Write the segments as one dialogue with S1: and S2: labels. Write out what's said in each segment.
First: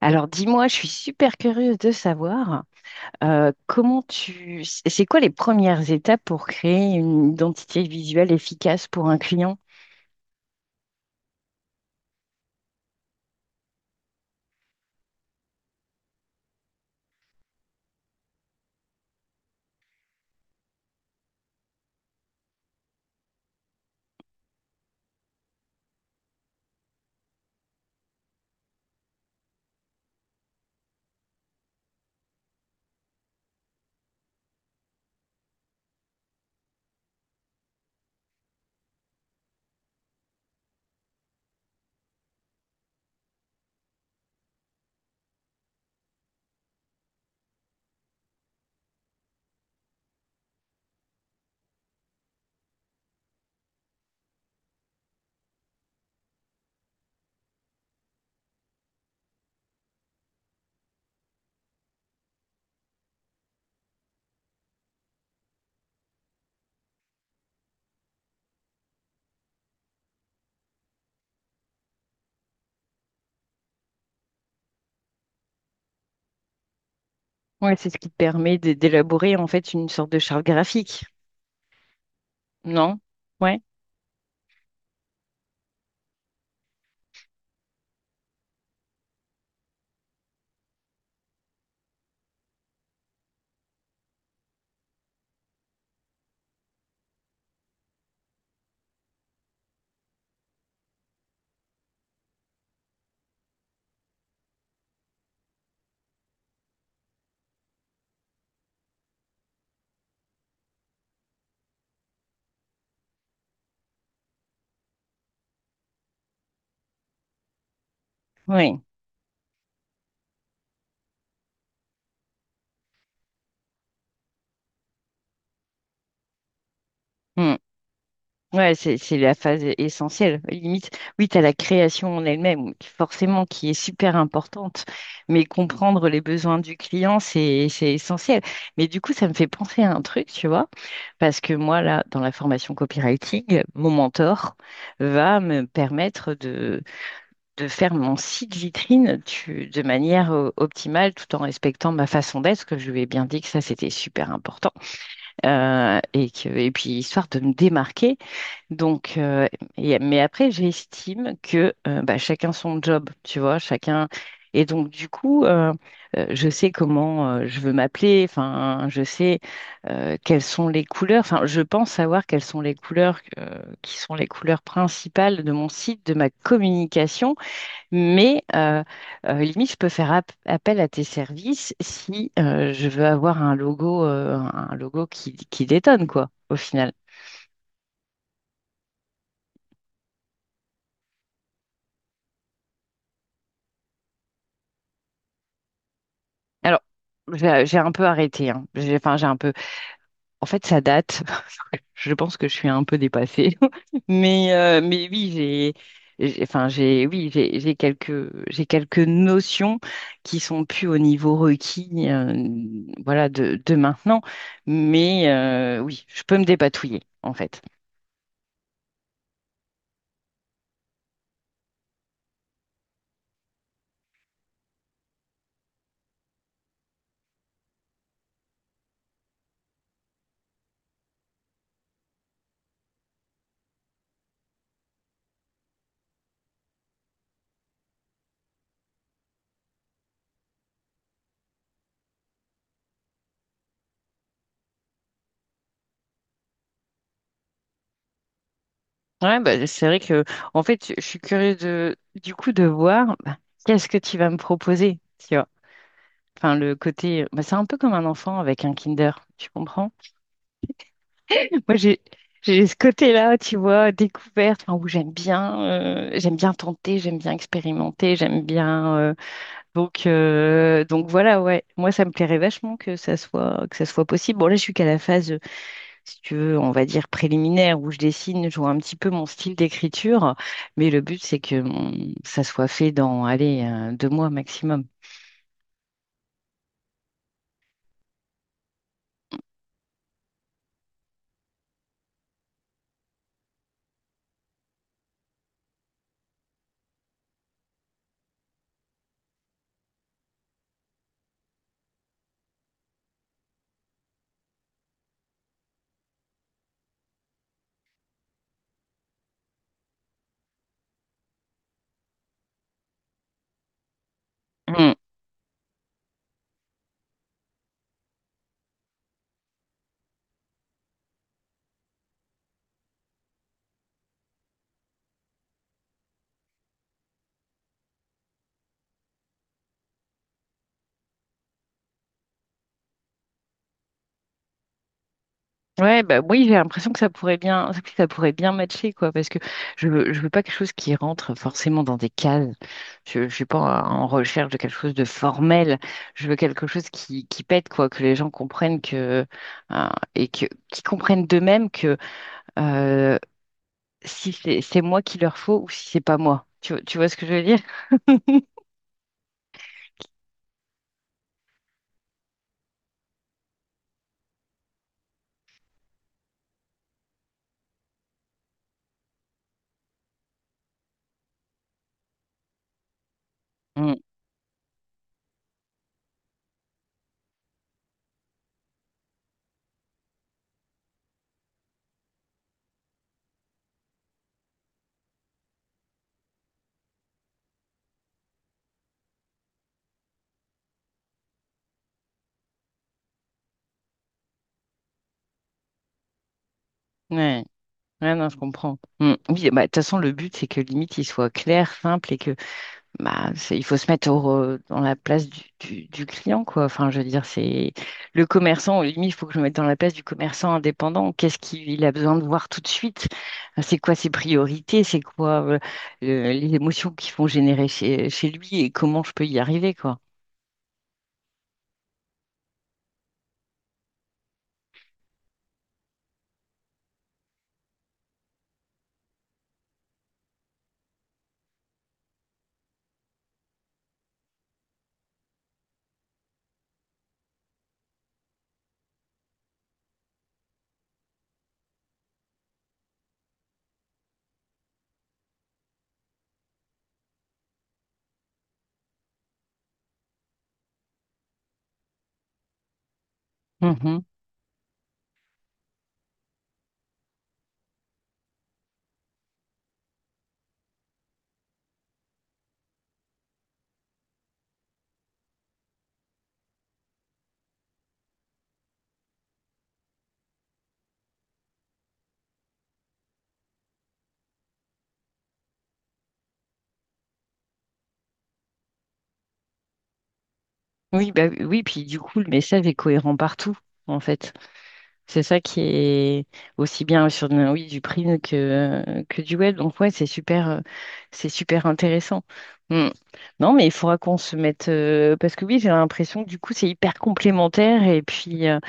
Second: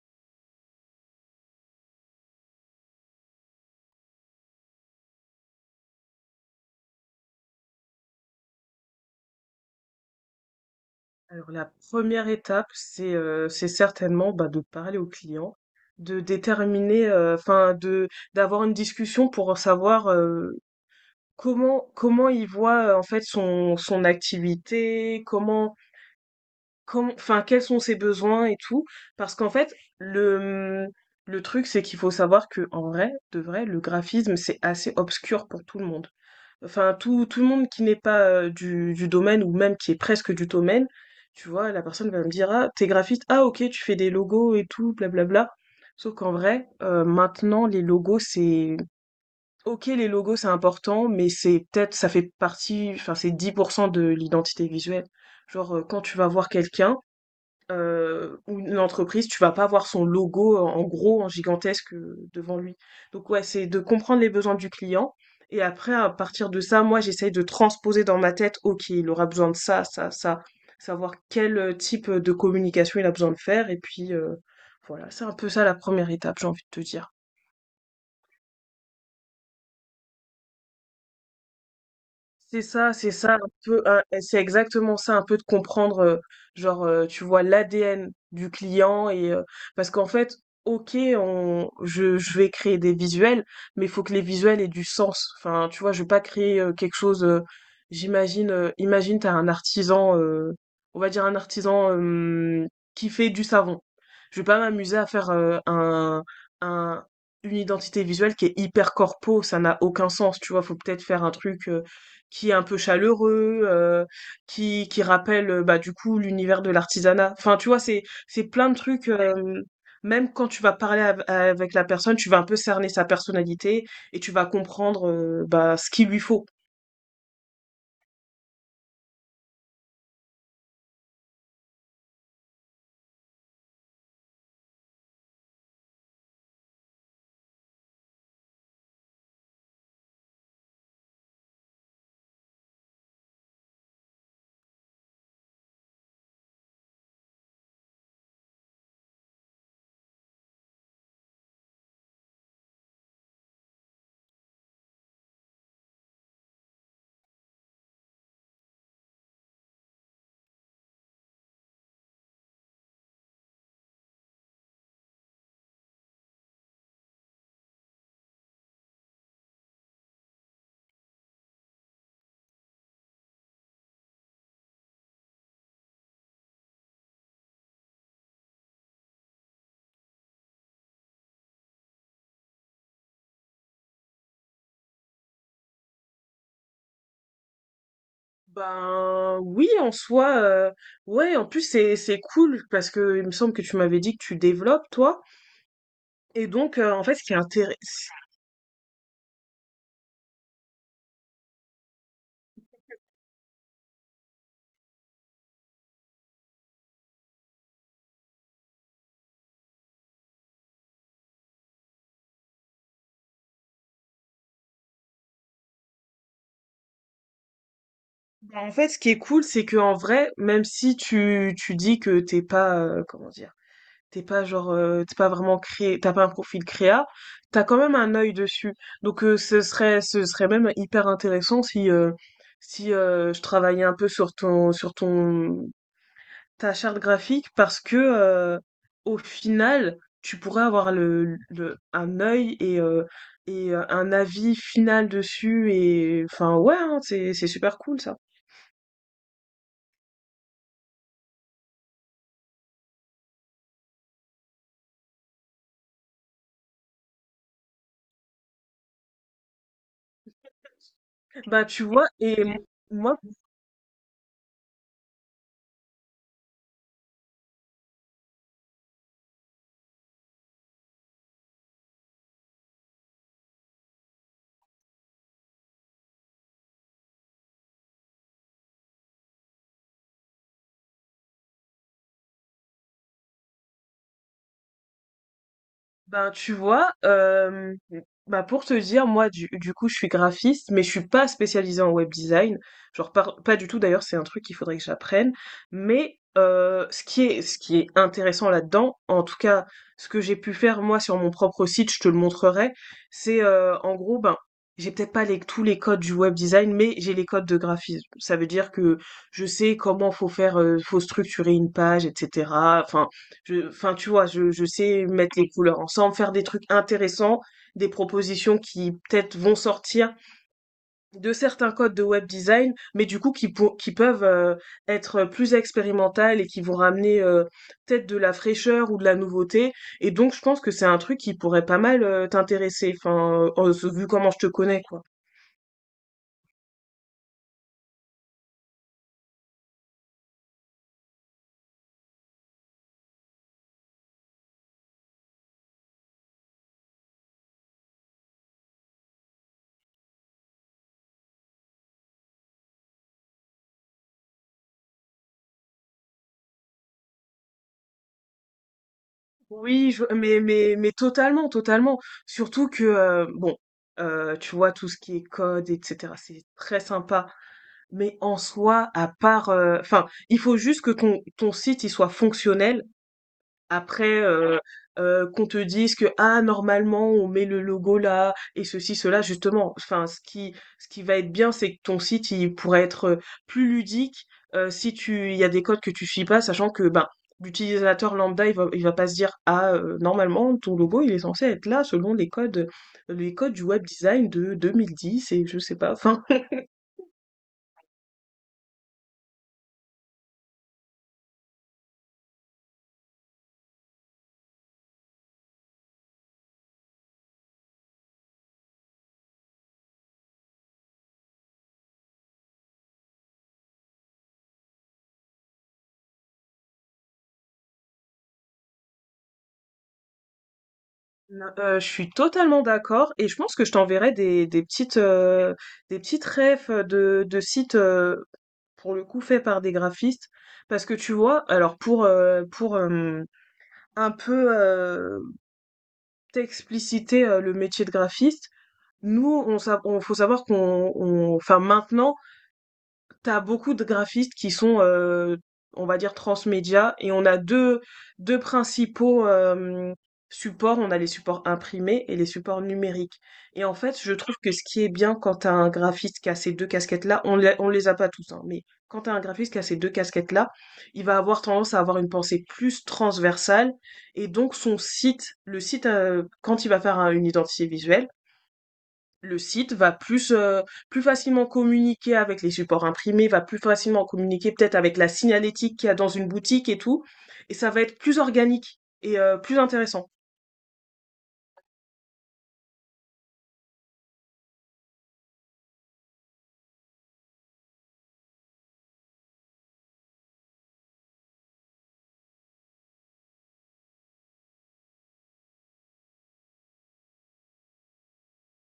S1: Alors dis-moi, je suis super curieuse de savoir comment tu... C'est quoi les premières étapes pour créer une identité visuelle efficace pour un client?
S2: Alors la première étape, c'est certainement de parler au client, de déterminer, enfin de d'avoir une discussion pour savoir comment il voit en fait son activité, comment quels sont ses besoins et tout. Parce qu'en fait le le truc c'est qu'il faut savoir que en vrai de vrai le graphisme c'est assez obscur pour tout le monde. Enfin, tout le monde qui n'est pas du domaine ou même qui est presque du domaine, tu vois, la personne va me dire, ah, t'es graphiste, ah, ok, tu fais des logos et tout, blablabla. Sauf qu'en vrai, maintenant, les logos, c'est... Ok, les logos, c'est important, mais c'est peut-être, ça fait partie, enfin, c'est 10% de l'identité visuelle. Genre, quand tu vas voir quelqu'un, ou une entreprise, tu vas pas avoir son logo, en gros, en gigantesque, devant lui. Donc ouais, c'est de comprendre les besoins du client et après à partir de ça, moi, j'essaye de transposer dans ma tête: «OK, il aura besoin de ça, ça, ça», savoir quel, type, de communication il a besoin de faire et puis, voilà, c'est un peu ça la première étape, j'ai envie de te dire.
S1: Ouais, c'est ce qui te permet d'élaborer en fait une sorte de charte graphique,
S2: C'est ça,
S1: non?
S2: c'est ça,
S1: Ouais,
S2: c'est exactement ça, un peu de comprendre, tu vois, l'ADN du client parce qu'en fait, ok, je vais créer des visuels, mais il faut que les visuels aient du sens. Enfin, tu vois, je vais pas créer quelque chose. Imagine, t'as un artisan, on va dire un artisan qui fait du savon. Je vais pas m'amuser à faire un une identité visuelle qui est hyper corpo, ça n'a aucun sens. Tu vois, faut peut-être faire un truc. Qui est un peu chaleureux, qui rappelle bah du coup l'univers de l'artisanat. Enfin, tu vois, c'est plein de
S1: ouais.
S2: trucs. Même quand tu vas avec la personne, tu vas un peu cerner sa personnalité et tu vas comprendre bah ce qu'il lui faut.
S1: Hmm. Ouais, c'est la phase essentielle. Limite, oui, tu as la création en elle-même, oui, forcément, qui est super importante, mais comprendre les besoins du client, c'est essentiel. Mais du coup, ça me fait penser à un truc, tu vois. Parce que moi, là, dans la formation copywriting, mon mentor va me permettre de faire mon site vitrine de manière optimale tout en respectant ma façon d'être, parce que je lui ai bien dit que ça, c'était super important. Et puis, histoire de me démarquer donc, mais après, j'estime que bah, chacun son job, tu vois, chacun. Et donc, du coup, je sais comment je veux m'appeler, enfin, je sais quelles sont les couleurs, enfin, je pense savoir quelles sont les couleurs qui sont les couleurs principales de mon site, de ma communication, mais euh, limite, je peux faire appel à tes services si je veux avoir un logo qui détonne, quoi, au final.
S2: Ben oui, en soi, ouais. En plus, c'est cool parce que il me semble que tu m'avais dit que tu développes toi. Et donc,
S1: Alors,
S2: en fait, ce qui est
S1: j'ai
S2: intér-
S1: j'ai un peu arrêté, hein. J'ai, enfin, j'ai un peu. En fait, ça date. Je pense que je suis un peu dépassée. Mais oui, enfin, j'ai, oui, j'ai quelques notions qui sont plus au niveau requis, voilà, de maintenant. Mais oui, je peux me dépatouiller, en fait.
S2: ben, en fait, ce qui est cool, c'est que en vrai, même si tu dis que t'es pas comment dire. T'es pas genre, t'es pas vraiment créé, t'as pas un profil créa, t'as quand même un œil dessus. Donc ce serait même hyper intéressant si je travaillais un peu sur ta charte graphique, parce que au final, tu pourrais avoir un œil et un avis final dessus et enfin ouais, hein, c'est super cool ça.
S1: Ouais, bah, c'est vrai que, en fait, je suis curieuse de, du coup, de voir bah, qu'est-ce que tu vas me proposer. Enfin, le côté, bah, c'est un peu comme un enfant avec un Kinder, tu comprends?
S2: Bah
S1: Moi,
S2: tu
S1: j'ai
S2: vois et
S1: j'ai ce
S2: moi
S1: côté-là, tu vois, découverte, enfin, où j'aime bien tenter, j'aime bien expérimenter, j'aime bien. Donc, donc voilà, ouais. Moi, ça me plairait vachement que ça soit possible. Bon, là, je suis qu'à la phase, si tu veux, on va dire préliminaire, où je dessine, je vois un petit peu mon style d'écriture, mais le but, c'est que ça soit fait dans, allez, 2 mois maximum.
S2: Ben, tu vois, bah pour te dire, moi, du coup, je suis graphiste, mais je suis pas spécialisée en web design. Pas du tout, d'ailleurs, c'est un truc qu'il faudrait que j'apprenne. Ce qui est intéressant là-dedans, en tout cas, ce que j'ai pu faire, moi, sur mon propre site, je te le montrerai, c'est, en gros, ben, j'ai peut-être pas les, tous les codes du web design, mais j'ai les codes de graphisme. Ça veut dire que je sais comment faut faire, faut structurer une page, etc. Enfin, enfin, tu vois, je sais mettre les couleurs ensemble, faire des trucs intéressants, des propositions qui peut-être vont sortir de certains codes de web design, mais du coup qui peuvent être plus expérimentales et qui vont ramener peut-être de la fraîcheur ou de la nouveauté. Et donc, je pense que c'est un truc qui pourrait pas mal t'intéresser, enfin, oh, vu comment je te connais, quoi.
S1: Ouais, bah oui, j'ai l'impression que ça pourrait bien, que ça pourrait bien matcher, quoi, parce que je veux pas quelque chose qui rentre forcément dans des cases. Je suis pas en recherche de quelque chose de formel. Je veux quelque chose qui pète, quoi, que les gens comprennent que, euh, et que, qui comprennent d'eux-mêmes que, euh, si c'est moi qu'il leur faut ou si c'est pas moi. Tu vois ce que je veux dire?
S2: Mais, mais, totalement, totalement. Surtout que, bon, tu vois, tout ce qui est code, etc., c'est très sympa. Mais en soi, à part, enfin, il faut juste que ton site, il soit fonctionnel
S1: Mm.
S2: après, qu'on te dise que ah normalement on met le logo là et ceci cela justement. Enfin, ce qui va être bien, c'est que ton site il pourrait être plus ludique si tu il y a des codes que tu suis pas, sachant que ben l'utilisateur lambda il va pas se dire ah normalement ton logo il est censé être là selon les codes du web design de 2010 et je sais pas. Enfin,
S1: Ouais. Ouais, non, je comprends. Mm. Oui, bah, de toute façon, le but, c'est que limite, il soit clair, simple et que... Bah, il faut se mettre dans la place du client, quoi. Enfin, je veux dire, c'est le commerçant, limite, il faut que je me mette dans la place du commerçant indépendant. Qu'est-ce qu'il a besoin de voir tout de suite? C'est quoi ses priorités? C'est quoi les émotions qui font générer chez lui et comment je peux y arriver, quoi.
S2: non, je suis totalement d'accord et je pense que je t'enverrai des petites des petites refs de sites pour le coup fait par des graphistes parce que tu vois alors pour un peu t'expliciter le métier de graphiste nous on, sa- on- faut savoir qu'on on- enfin maintenant t'as beaucoup de graphistes qui sont, on va dire, transmédia, et deux principaux supports. On a les supports imprimés et les supports numériques. Et en fait,
S1: Mhm.
S2: je trouve que ce qui est bien quand t'as un graphiste qui a ces deux casquettes-là, on les a pas tous, hein, mais quand t'as un graphiste qui a ces deux casquettes-là, il va avoir tendance à avoir une pensée plus transversale, et donc le site, quand il va une identité visuelle, le site va plus, plus facilement communiquer avec les supports imprimés, va plus facilement communiquer peut-être avec la signalétique qu'il y a dans une boutique et tout, et ça va être plus organique et plus intéressant.
S1: Oui, bah oui, puis du coup, le message est cohérent partout, en fait. C'est ça qui est aussi bien sur oui, du print que du web. Donc ouais, c'est super intéressant. Hmm. Non, mais il faudra qu'on se mette parce que oui, j'ai l'impression que du coup c'est hyper complémentaire et puis euh,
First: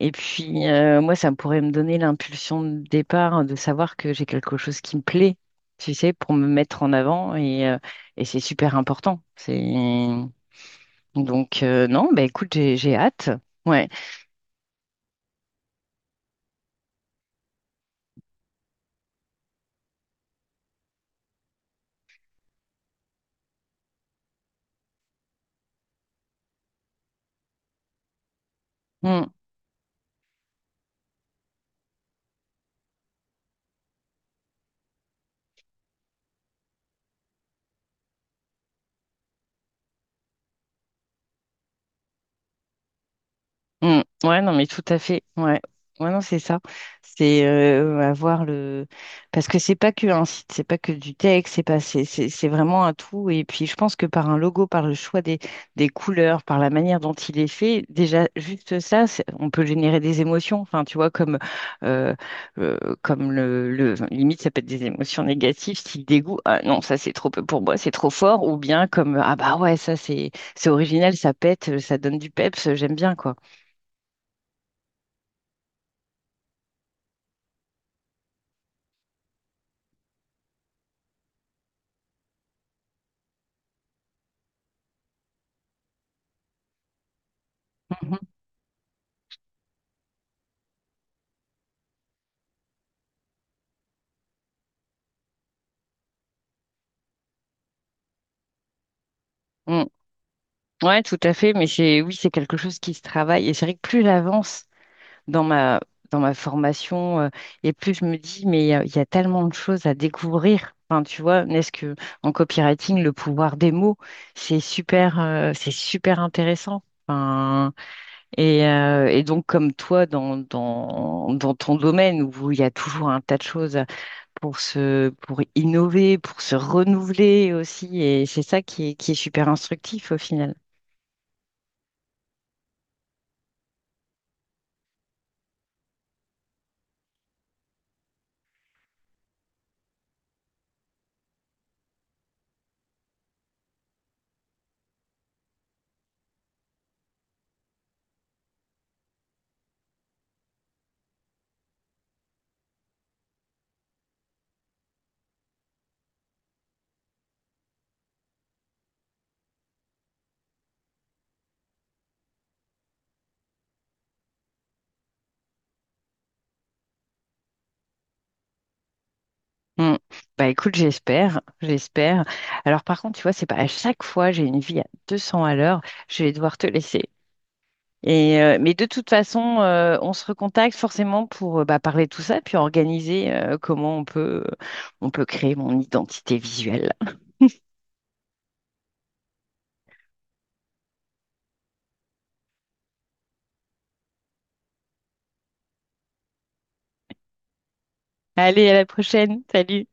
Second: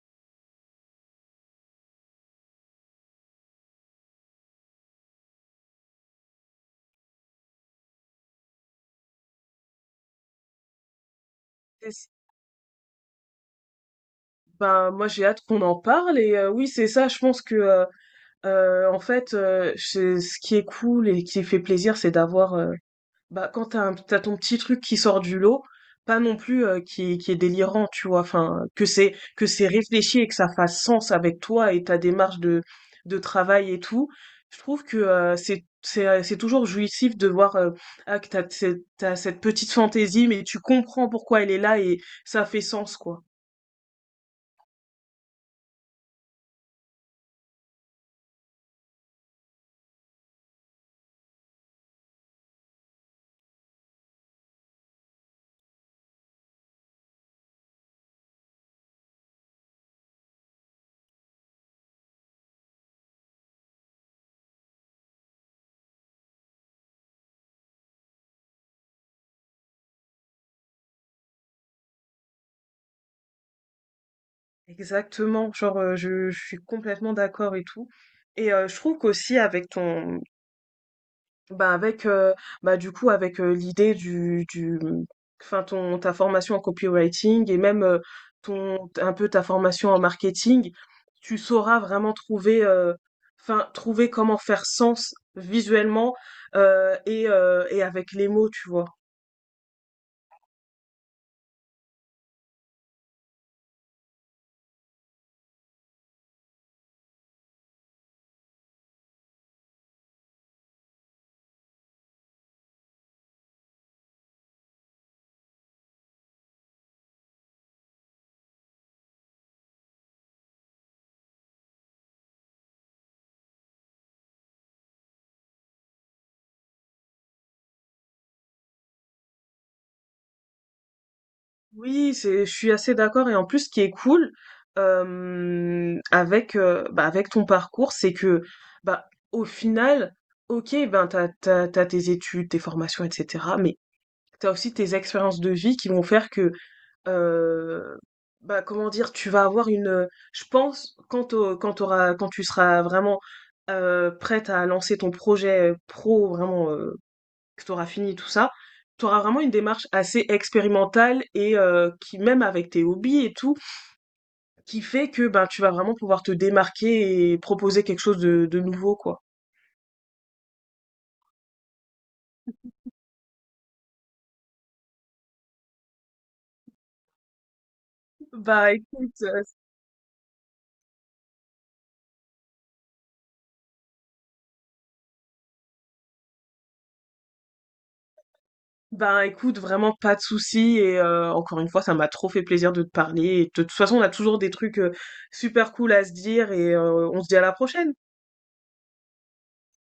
S1: et puis euh, moi ça pourrait me donner l'impulsion de départ de savoir que j'ai quelque chose qui me plaît, tu sais, pour me mettre en avant et c'est super important. C'est donc
S2: C'est
S1: non,
S2: s-
S1: bah écoute, j'ai hâte. Ouais.
S2: Ben, moi j'ai hâte qu'on en parle et oui c'est ça je pense que en fait ce qui est cool et qui fait plaisir c'est d'avoir quand t'as ton petit truc qui sort du lot, pas non plus qui est délirant, tu vois, enfin, que c'est
S1: Mmh.
S2: que c'est réfléchi et que ça fasse sens avec toi et ta démarche de travail et tout, je trouve que c'est c'est toujours jouissif de voir ah, que t'as cette petite fantaisie, mais tu comprends pourquoi elle est là et ça fait sens, quoi.
S1: Mm. Ouais, non, mais tout à fait. Ouais, ouais, non, c'est ça. C'est avoir le. Parce que c'est pas que un site, c'est pas que du texte, c'est pas, c'est vraiment un tout. Et puis, je pense que par un logo, par le choix des couleurs, par la manière dont il est fait, déjà, juste ça, on peut générer des émotions. Enfin, tu vois, comme, euh, comme Limite, ça peut être des émotions négatives, style dégoût. Ah non, ça, c'est trop peu pour moi, c'est trop fort. Ou bien comme, ah bah ouais, ça, c'est original, ça pète, ça donne du peps, j'aime bien, quoi.
S2: Exactement, genre, je suis complètement d'accord et tout. Je trouve qu'aussi avec ton, Bah avec bah du coup avec l'idée du mmh, enfin ton ta formation en copywriting et même
S1: Mhm.
S2: ton un peu ta formation en marketing, tu sauras vraiment trouver trouver comment faire sens visuellement et avec les mots, tu vois.
S1: Mm. Ouais, tout à fait, mais c'est oui, c'est quelque chose qui se travaille. Et c'est vrai que plus j'avance dans ma dans ma formation, et plus je me dis, mais il y a tellement de choses à découvrir. Enfin, tu vois, n'est-ce que en copywriting, le pouvoir des mots, c'est super intéressant. Enfin, et donc, comme toi, dans ton domaine où il y a toujours un tas de choses pour pour innover, pour se renouveler aussi, et c'est ça qui est super instructif au final.
S2: Oui, c'est je suis assez d'accord et en plus ce qui est cool avec bah avec ton parcours, c'est que bah au final OK, ben t'as tes études, tes formations, etc. Mais t'as aussi tes expériences de vie qui vont faire que, euh, bah, comment dire, tu vas avoir je pense, quand quand tu seras vraiment prête à lancer ton projet pro, vraiment, que t'auras fini tout ça, t'auras vraiment une démarche assez expérimentale et même avec tes hobbies et tout, qui fait que, ben tu vas vraiment pouvoir te démarquer et proposer quelque chose de nouveau, quoi.
S1: Mm. Bah écoute, j'espère, j'espère. Alors par contre, tu vois, c'est pas à chaque fois, j'ai une vie à 200 à l'heure, je vais devoir te laisser. Et,
S2: Bah,
S1: mais de toute
S2: écoute,
S1: façon, on se recontacte forcément pour bah, parler de tout ça, puis organiser comment on peut créer mon identité visuelle.
S2: Ben écoute, vraiment pas de souci et encore une fois, ça m'a trop fait plaisir de te parler. Et de toute façon, on a toujours des trucs super cool à se dire et on se dit à la prochaine.
S1: Allez, à la prochaine. Salut.